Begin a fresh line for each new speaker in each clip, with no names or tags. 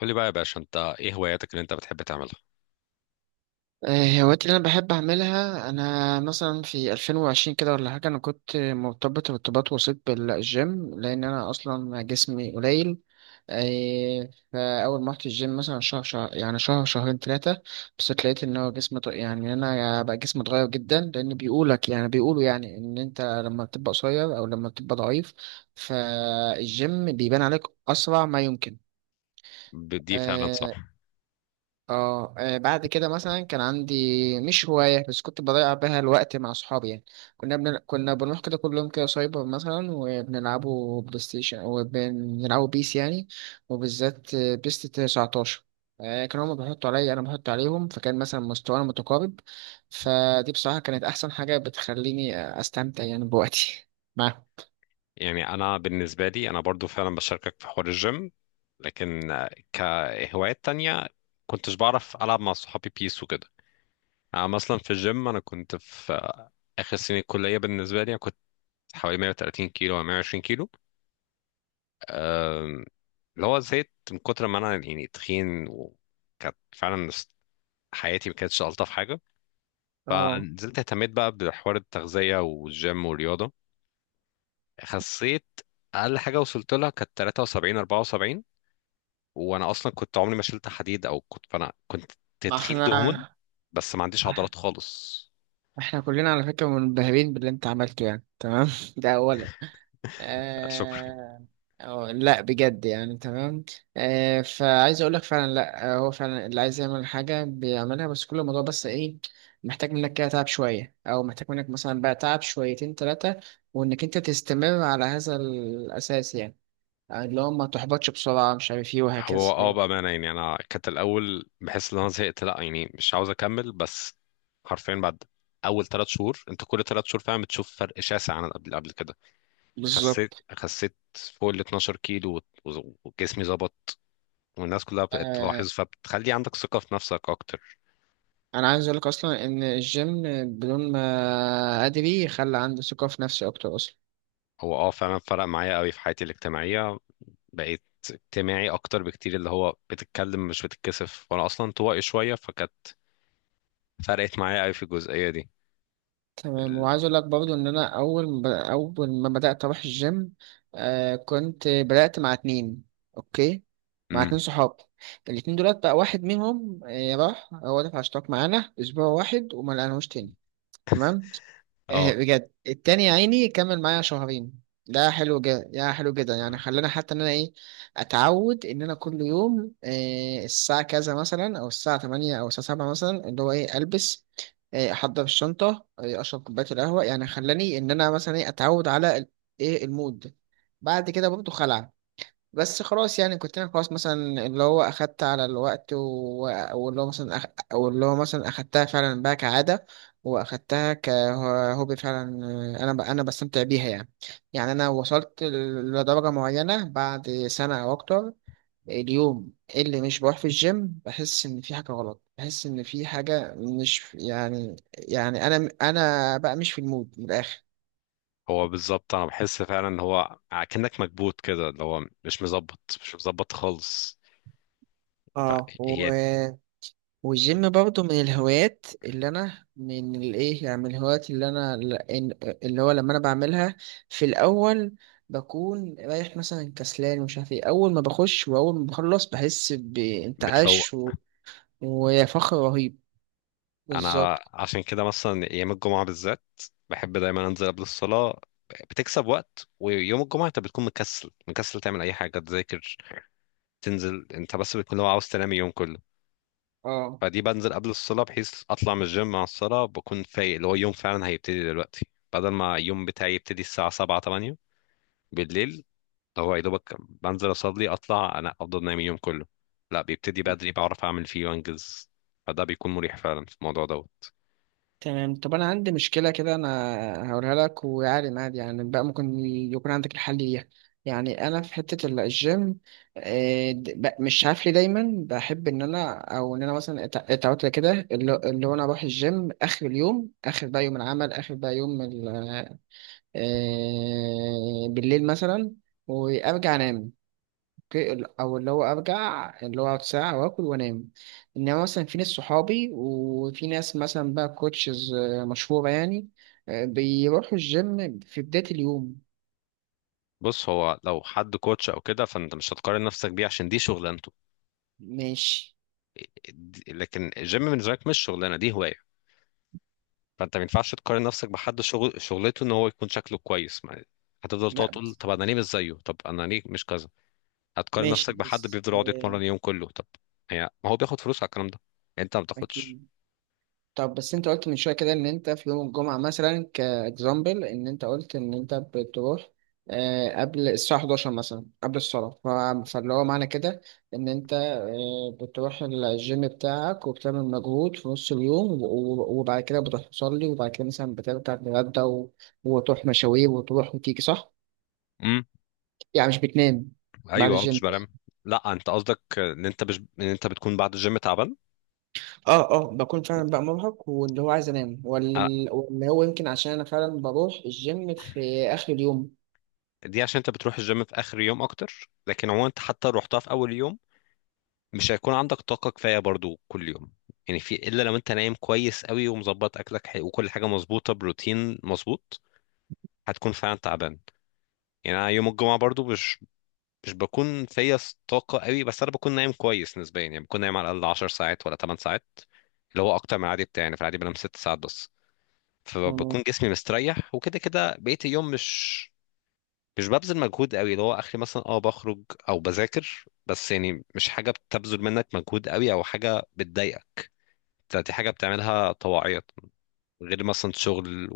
قول لي بقى يا باشا، انت ايه هواياتك اللي انت بتحب تعملها؟
الهوايات اللي انا بحب اعملها انا مثلا في 2020 كده ولا حاجه. انا كنت مرتبط ارتباط وسيط بالجيم لان انا اصلا جسمي قليل. فاول ما رحت الجيم مثلا شهر شهر يعني شهر شهرين ثلاثه. بس لقيت ان هو جسمي يعني انا بقى جسمي اتغير جدا، لان بيقولك يعني بيقولوا يعني ان انت لما بتبقى قصير او لما بتبقى ضعيف فالجيم بيبان عليك اسرع ما يمكن.
دي فعلا
آه،
صح.
بعد كده مثلا كان عندي مش هواية بس كنت بضيع بيها الوقت مع صحابي يعني. كنا بنروح كده كل يوم كده سايبر مثلا، وبنلعبوا بلاي ستيشن وبنلعبوا بيس يعني، وبالذات بيس 19. كانوا هما بيحطوا عليا أنا بحط عليهم، فكان مثلا مستوانا متقارب. فدي بصراحة كانت أحسن حاجة بتخليني أستمتع يعني بوقتي معاهم.
يعني انا بالنسبه لي انا برضو فعلا بشاركك في حوار الجيم، لكن كهوايات تانية كنتش بعرف العب مع صحابي بيس وكده. انا مثلا في الجيم انا كنت في اخر سنه الكليه، بالنسبه لي انا كنت حوالي 130 كيلو او 120 كيلو. آم، اللي هو زهقت من كتر ما انا يعني تخين، وكانت فعلا حياتي ما كانتش الطف حاجه.
اه.
فنزلت اهتميت بقى بحوار التغذيه والجيم والرياضه، خسيت. اقل حاجه وصلت لها كانت 73 74. وانا اصلا كنت عمري ما شلت حديد او كنت، فانا كنت
ما
تخين دهون
احنا
بس ما عنديش عضلات خالص.
احنا كلنا على فكرة منبهرين باللي انت عملته، يعني تمام ده أولا.
شكرا.
آه... أو لا، بجد يعني تمام. فعايز اقول لك فعلا. لا، هو فعلا اللي عايز يعمل حاجه بيعملها، بس كل الموضوع بس ايه، محتاج منك كده تعب شويه، او محتاج منك مثلا بقى تعب شويتين ثلاثه، وانك انت تستمر على هذا الاساس يعني. اللي هو ما تحبطش بسرعه، مش عارف ايه
هو
وهكذا
اه
يعني.
بامانه يعني انا كانت الاول بحس ان انا زهقت، لا يعني مش عاوز اكمل، بس حرفيا بعد اول ثلاث شهور انت كل ثلاث شهور فعلا بتشوف فرق شاسع عن قبل قبل كده. خسيت
بالظبط.
خسيت فوق ال 12 كيلو وجسمي ظبط، والناس كلها بقت
آه
تلاحظ فبتخلي عندك ثقه في نفسك اكتر.
انا عايز اقول لك اصلا ان الجيم، بدون ما ادري، خلى عندي ثقه في نفسي اكتر اصلا.
هو اه فعلا فرق معايا قوي في حياتي الاجتماعية، بقيت اجتماعي اكتر بكتير اللي هو بتتكلم مش بتتكسف، وانا اصلا طوائي شوية فكانت فرقت معايا قوي في الجزئية دي.
تمام.
ال-
وعايز اقول لك برضو ان انا اول ما بدات اروح الجيم كنت بدات مع اتنين. اوكي. مع
امم.
اتنين صحاب، الاتنين دولت بقى واحد منهم راح، هو دفع اشتراك معانا اسبوع واحد وما لقيناهوش تاني. تمام. إيه
اه
بجد، التاني يا عيني كمل معايا شهرين، ده حلو جدا يا حلو جدا. يعني خلاني حتى ان انا ايه، اتعود ان انا كل يوم إيه الساعة كذا مثلا، او الساعة 8 او الساعة 7 مثلا، اللي هو ايه البس، إيه احضر الشنطة، إيه اشرب كوباية القهوة. يعني خلاني ان انا مثلا ايه اتعود على ايه المود. بعد كده برضه خلع، بس خلاص. يعني كنت انا خلاص مثلا اللي هو اخدت على الوقت. واللي هو مثلا. او اللي هو مثلا اخدتها فعلا بقى كعادة، واخدتها كهوبي فعلا. انا بستمتع بيها يعني. يعني انا وصلت لدرجة معينة بعد سنة او اكتر. اليوم اللي مش بروح في الجيم بحس ان في حاجة غلط، بحس ان في حاجة مش يعني، يعني انا بقى مش في المود من الاخر.
هو بالظبط انا بحس فعلا ان هو كأنك مكبوت كده، اللي هو مش مظبط مش مظبط خالص.
اه و...
فهي
والجيم برضه من الهوايات اللي انا من الايه، يعني من الهوايات اللي انا اللي هو لما انا بعملها في الاول بكون رايح مثلا كسلان ومش عارف ايه، اول ما بخش واول ما بخلص بحس
بتفوق.
بانتعاش وفخر رهيب.
انا
بالظبط.
عشان كده مثلا ايام الجمعة بالذات بحب دايما انزل قبل الصلاة، بتكسب وقت. ويوم الجمعة انت بتكون مكسل مكسل تعمل اي حاجة تذاكر تنزل، انت بس بتكون لو عاوز تنام اليوم كله.
اه،
فدي بنزل قبل الصلاة بحيث اطلع من الجيم مع الصلاة بكون فايق، اللي هو اليوم فعلا هيبتدي دلوقتي، بدل ما اليوم بتاعي يبتدي الساعة 7 8 بالليل، هو يا دوبك بنزل اصلي اطلع انا افضل نايم اليوم كله. لا بيبتدي بدري، بعرف اعمل فيه وانجز. فده بيكون مريح فعلا في الموضوع دوت.
تمام. طب انا عندي مشكله كده، انا هقولها لك، ويعني عادي، يعني بقى ممكن يكون عندك الحل ليها. يعني انا في حته الجيم، مش عارف ليه دايما بحب ان انا، او ان انا مثلا اتعودت كده، اللي هو انا اروح الجيم اخر اليوم، اخر بقى يوم العمل، اخر بقى يوم بالليل مثلا، وارجع انام. اوكي. او اللي هو ارجع، اللي هو اقعد ساعه واكل وانام. انما مثلا في ناس صحابي وفي ناس مثلا بقى كوتشز مشهوره يعني، بيروحوا الجيم في بدايه اليوم.
بص، هو لو حد كوتش او كده فانت مش هتقارن نفسك بيه عشان دي شغلانته.
ماشي.
لكن الجيم بالنسبه لك مش شغلانه، دي هوايه. فانت ما ينفعش تقارن نفسك بحد شغل شغلته ان هو يكون شكله كويس هتفضل تقعد
لا
تقول
بس.
طب انا ليه مش زيه، طب انا ليه مش كذا. هتقارن
ماشي
نفسك بحد
بس
بيفضل يقعد يتمرن اليوم كله. طب هي ما هو بياخد فلوس على الكلام ده، انت ما بتاخدش.
اكيد. طب بس انت قلت من شويه كده ان انت في يوم الجمعه مثلا كاكزامبل، ان انت قلت ان انت بتروح قبل الساعه 11 مثلا، قبل الصلاه، فاللي هو معنى كده ان انت بتروح الجيم بتاعك وبتعمل مجهود في نص اليوم، وبعد كده بتروح تصلي، وبعد كده مثلا بترجع تتغدى، و- وتروح مشاوير وتروح وتيجي، صح؟
امم،
يعني مش بتنام بعد
ايوه مش
الجيم.
بلام. لا انت قصدك ان انت مش ان انت بتكون بعد الجيم تعبان.
اه، اه، بكون فعلا بقى مرهق، واللي هو عايز انام،
آه،
واللي هو يمكن عشان انا فعلا بروح الجيم في اخر اليوم.
دي عشان انت بتروح الجيم في اخر يوم اكتر، لكن عموما انت حتى لو رحتها في اول يوم مش هيكون عندك طاقه كفايه برضو كل يوم. يعني في الا لو انت نايم كويس قوي ومظبط اكلك وكل حاجه مظبوطه بروتين مظبوط، هتكون فعلا تعبان. يعني انا يوم الجمعه برضو مش بكون فيا طاقه قوي، بس انا بكون نايم كويس نسبيا يعني بكون نايم على الاقل 10 ساعات ولا 8 ساعات، اللي هو اكتر من العادي بتاعي. يعني في العادي بنام 6 ساعات بس. فبكون
تمام.
جسمي مستريح، وكده كده بقيه اليوم مش ببذل مجهود قوي، اللي هو اخري مثلا اه بخرج او بذاكر، بس يعني مش حاجه بتبذل منك مجهود قوي او حاجه بتضايقك، دي حاجه بتعملها طواعية. غير مثلا شغل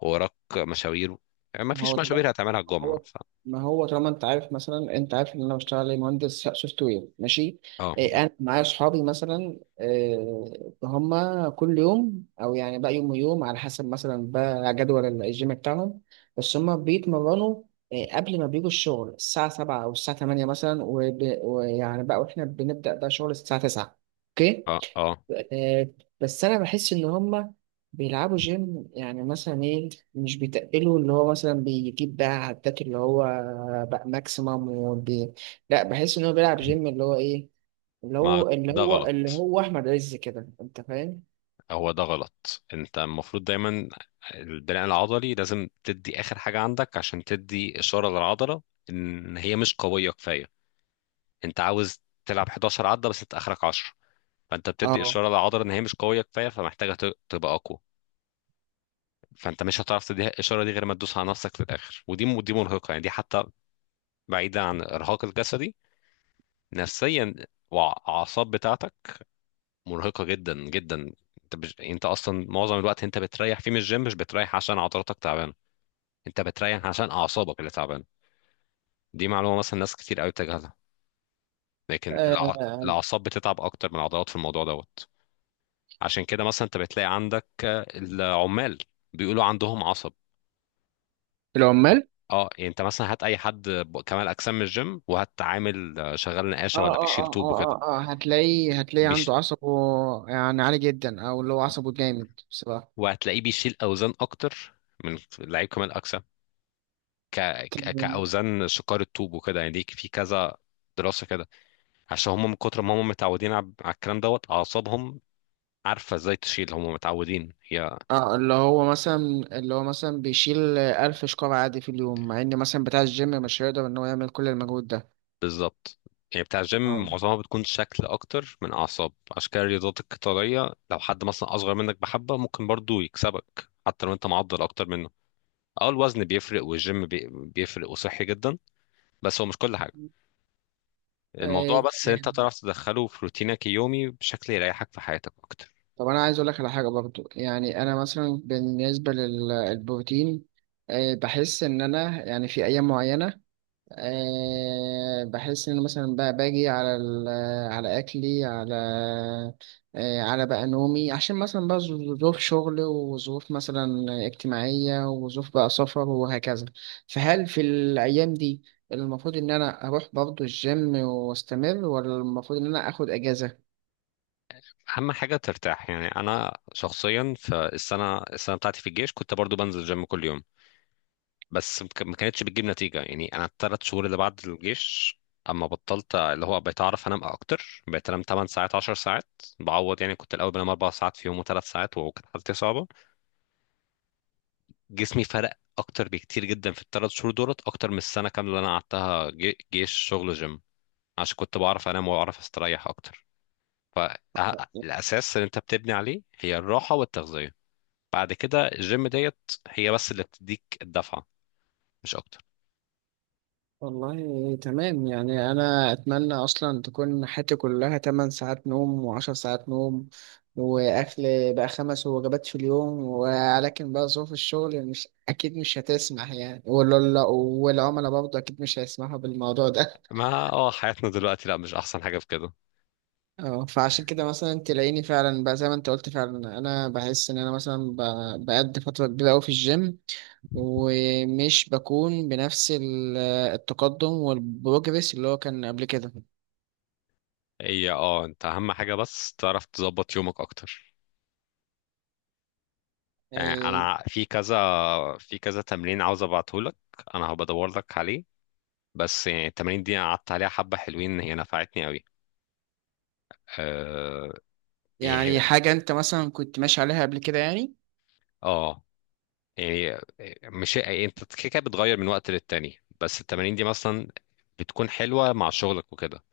وراك مشاوير، يعني ما
ما هو
فيش
طبعا.
مشاوير هتعملها الجمعه
هو
ف...
ما هو طالما انت عارف مثلا، انت عارف ان انا بشتغل ايه، مهندس سوفت وير. ماشي.
اه
إيه، انا معايا اصحابي مثلا إيه، هم كل يوم او يعني بقى يوم ويوم على حسب مثلا بقى جدول الجيم بتاعهم، بس هم بيتمرنوا إيه، قبل ما بيجوا الشغل الساعة 7 أو الساعة 8 مثلا، ويعني بقى، وإحنا بنبدأ بقى شغل الساعة 9. أوكي.
اه اه
آه، بس انا بحس ان هما بيلعبوا جيم يعني مثلا ايه، مش بيتقلوا، اللي هو مثلا بيجيب بقى عدات اللي هو بقى ماكسيمم لا، بحس ان هو بيلعب جيم اللي هو ايه، اللي
ما
هو اللي
ده
هو اللي
غلط،
هو احمد عز كده، انت فاهم.
هو ده غلط. انت المفروض دايما البناء العضلي لازم تدي اخر حاجة عندك عشان تدي اشارة للعضلة ان هي مش قوية كفاية. انت عاوز تلعب 11 عدة بس انت اخرك 10، فانت بتدي
اه،
اشارة للعضلة ان هي مش قوية كفاية فمحتاجة تبقى اقوى. فانت مش هتعرف تدي الاشارة دي غير ما تدوس على نفسك في الاخر. ودي مرهقة يعني، دي حتى بعيدة عن الارهاق الجسدي، نفسيا والاعصاب بتاعتك مرهقة جدا جدا. انت اصلا معظم الوقت انت بتريح فيه من الجيم مش بتريح عشان عضلاتك تعبانة، انت بتريح عشان اعصابك اللي تعبانة. دي معلومة مثلا ناس كتير قوي بتجهلها. لكن
اه.
الاعصاب بتتعب اكتر من العضلات في الموضوع دوت. عشان كده مثلا انت بتلاقي عندك العمال بيقولوا عندهم عصب. اه
العمال.
اه، يعني انت مثلا هات اي حد كمال اجسام من الجيم، وهات عامل شغال
اه،
نقاشة ولا بيشيل
اه، اه،
طوب وكده.
اه، اه، هتلاقيه
بيش...
عنده عصبه يعني عالي جدا، او اللي هو عصبه جامد.
وهتلاقيه بيشيل اوزان اكتر من لعيب كمال اجسام. ك...
بصراحة.
كأوزان شقار الطوب وكده يعني. دي في كذا دراسة كده عشان هم من كتر ما هم متعودين على الكلام دوت، أعصابهم عارفة ازاي تشيل، هم متعودين. هي
اه. اللي هو مثلا بيشيل ألف شكارة عادي في اليوم، مع إن مثلا بتاع الجيم مش هيقدر إن هو يعمل كل المجهود ده.
بالظبط. يعني بتاع الجيم
اه.
معظمها بتكون شكل أكتر من أعصاب. عشان كده الرياضات القتالية لو حد مثلا أصغر منك بحبة ممكن برضو يكسبك حتى لو أنت معضل أكتر منه. اه الوزن بيفرق، والجيم بيفرق وصحي جدا. بس هو مش كل حاجة. الموضوع بس إن أنت
تمام.
تعرف تدخله في روتينك اليومي بشكل يريحك في حياتك أكتر.
طب أنا عايز أقول لك على حاجة برضو، يعني أنا مثلا بالنسبة للبروتين بحس إن أنا يعني في أيام معينة بحس إن مثلا بقى باجي على أكلي، على بقى نومي، عشان مثلا بقى ظروف شغل وظروف مثلا اجتماعية، وظروف بقى سفر وهكذا. فهل في الأيام دي المفروض إن أنا أروح برضه الجيم وأستمر، ولا المفروض إن أنا أخد أجازة؟
اهم حاجه ترتاح. يعني انا شخصيا في السنه بتاعتي في الجيش كنت برضو بنزل جيم كل يوم، بس ما كانتش بتجيب نتيجه. يعني انا الثلاث شهور اللي بعد الجيش اما بطلت اللي هو بقيت اعرف انام اكتر، بقيت انام 8 ساعات 10 ساعات بعوض. يعني كنت الاول بنام 4 ساعات في يوم و3 ساعات وكانت حالتي صعبه. جسمي فرق اكتر بكتير جدا في الثلاث شهور دولت اكتر من السنه كامله اللي انا قعدتها جيش شغل جيم، عشان كنت بعرف انام واعرف استريح اكتر. فالاساس اللي انت بتبني عليه هي الراحه والتغذيه، بعد كده الجيم ديت هي بس اللي بتديك الدفعة، مش أكتر.
والله تمام. يعني أنا أتمنى أصلا تكون حياتي كلها 8 ساعات نوم و10 ساعات نوم، وأكل بقى 5 وجبات في اليوم، ولكن بقى ظروف الشغل مش أكيد مش هتسمح يعني، ولا والعملاء برضه أكيد مش هيسمحوا بالموضوع ده.
ما اه حياتنا دلوقتي لا مش أحسن حاجة في كده.
اه، فعشان كده مثلا تلاقيني فعلا بقى زي ما أنت قلت فعلا، أنا بحس إن أنا مثلا بقضي فترة كبيرة أوي في الجيم، ومش بكون بنفس التقدم والبروجرس اللي هو كان قبل كده.
هي اه أنت أهم حاجة بس تعرف تظبط يومك أكتر. يعني
آه،
أنا في كذا تمرين عاوز أبعتهولك، أنا هبدور لك عليه. بس يعني التمارين دي أنا قعدت عليها حبة حلوين هي نفعتني أوي. اه. يعني
يعني حاجة انت مثلا كنت ماشي عليها قبل كده يعني.
اه يعني، مش يعني أنت كده كده بتغير من وقت للتاني، بس التمارين دي مثلا بتكون حلوة مع شغلك وكده،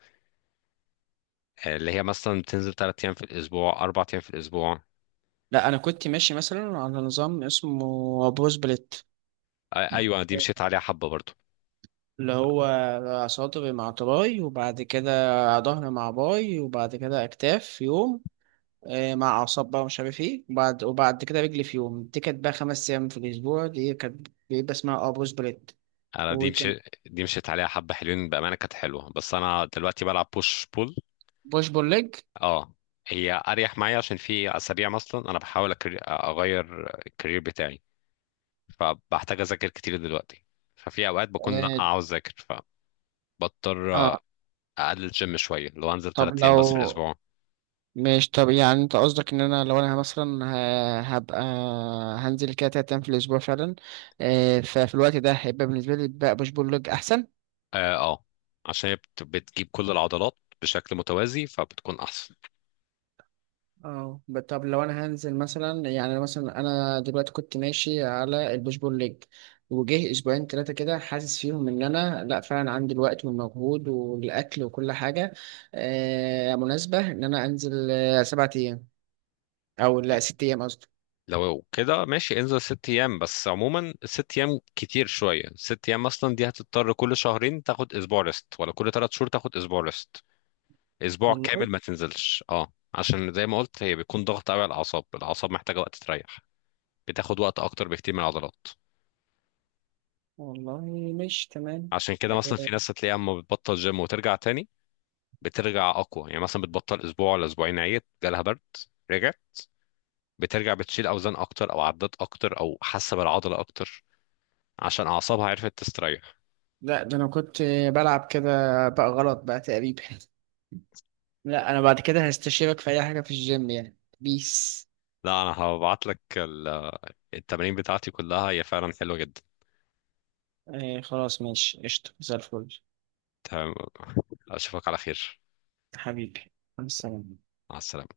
اللي هي مثلا بتنزل ثلاث ايام في الاسبوع اربع ايام في الاسبوع.
لا، انا كنت ماشي مثلا على نظام اسمه بروز بليت،
ايوه انا دي مشيت عليها حبه برضو.
اللي هو صدري مع تراي، وبعد كده ظهر مع باي، وبعد كده اكتاف في يوم مع اعصاب بقى مش عارف ايه، وبعد كده رجلي في يوم. دي كانت بقى 5 ايام في الاسبوع، دي كانت بيبقى اسمها بروز بليت.
انا
وكان
دي مشيت عليها حبه حلوين بامانه، كانت حلوه. بس انا دلوقتي بلعب بوش بول.
بوش بول ليج.
اه هي اريح معايا عشان في اسابيع مثلا انا بحاول اغير الكارير بتاعي، فبحتاج اذاكر كتير دلوقتي. ففي اوقات بكون لأ،
اه.
عاوز اذاكر، فبضطر
آه،
اقلل الجيم شويه لو انزل
طب
ثلاث ايام بس في
لو
الاسبوع.
ماشي. طب يعني انت قصدك ان انا لو انا مثلا هبقى هنزل كده 3 ايام في الاسبوع فعلا، ففي الوقت ده هيبقى بالنسبه لي بقى بوش بول ليج احسن.
اه اه، عشان هي بتجيب كل العضلات بشكل متوازي فبتكون احسن.
اه، طب لو انا هنزل مثلا، يعني مثلا انا دلوقتي كنت ماشي على البوش بول ليج، وجه اسبوعين ثلاثه كده حاسس فيهم ان انا لا، فعلا عندي الوقت والمجهود والاكل وكل حاجه مناسبه، ان انا انزل 7 ايام، او لا، 6 ايام قصدي.
لو كده ماشي انزل ست ايام. بس عموما ست ايام كتير شويه، ست ايام اصلا دي هتضطر كل شهرين تاخد اسبوع ريست ولا كل ثلاث شهور تاخد اسبوع ريست، اسبوع كامل
والله.
ما تنزلش. اه عشان زي ما قلت هي بيكون ضغط قوي على الاعصاب، الاعصاب محتاجه وقت تريح، بتاخد وقت اكتر بكتير من العضلات.
والله مش تمام.
عشان كده مثلا
آه،
في ناس هتلاقيها اما بتبطل جيم وترجع تاني بترجع اقوى. يعني مثلا بتبطل اسبوع ولا اسبوعين عيت جالها برد رجعت، بترجع بتشيل اوزان اكتر او عدات اكتر او حاسه بالعضله اكتر عشان اعصابها عرفت تستريح.
لا، ده انا كنت بلعب كده بقى غلط بقى تقريبا. لا، انا بعد كده هستشيرك في اي حاجة في الجيم يعني بيس.
لا انا هبعت لك التمارين بتاعتي كلها هي فعلا حلوة جدا.
خلاص ماشي، قشطة زي الفل.
تمام، اشوفك على خير.
حبيبي. مع السلامة.
مع السلامة.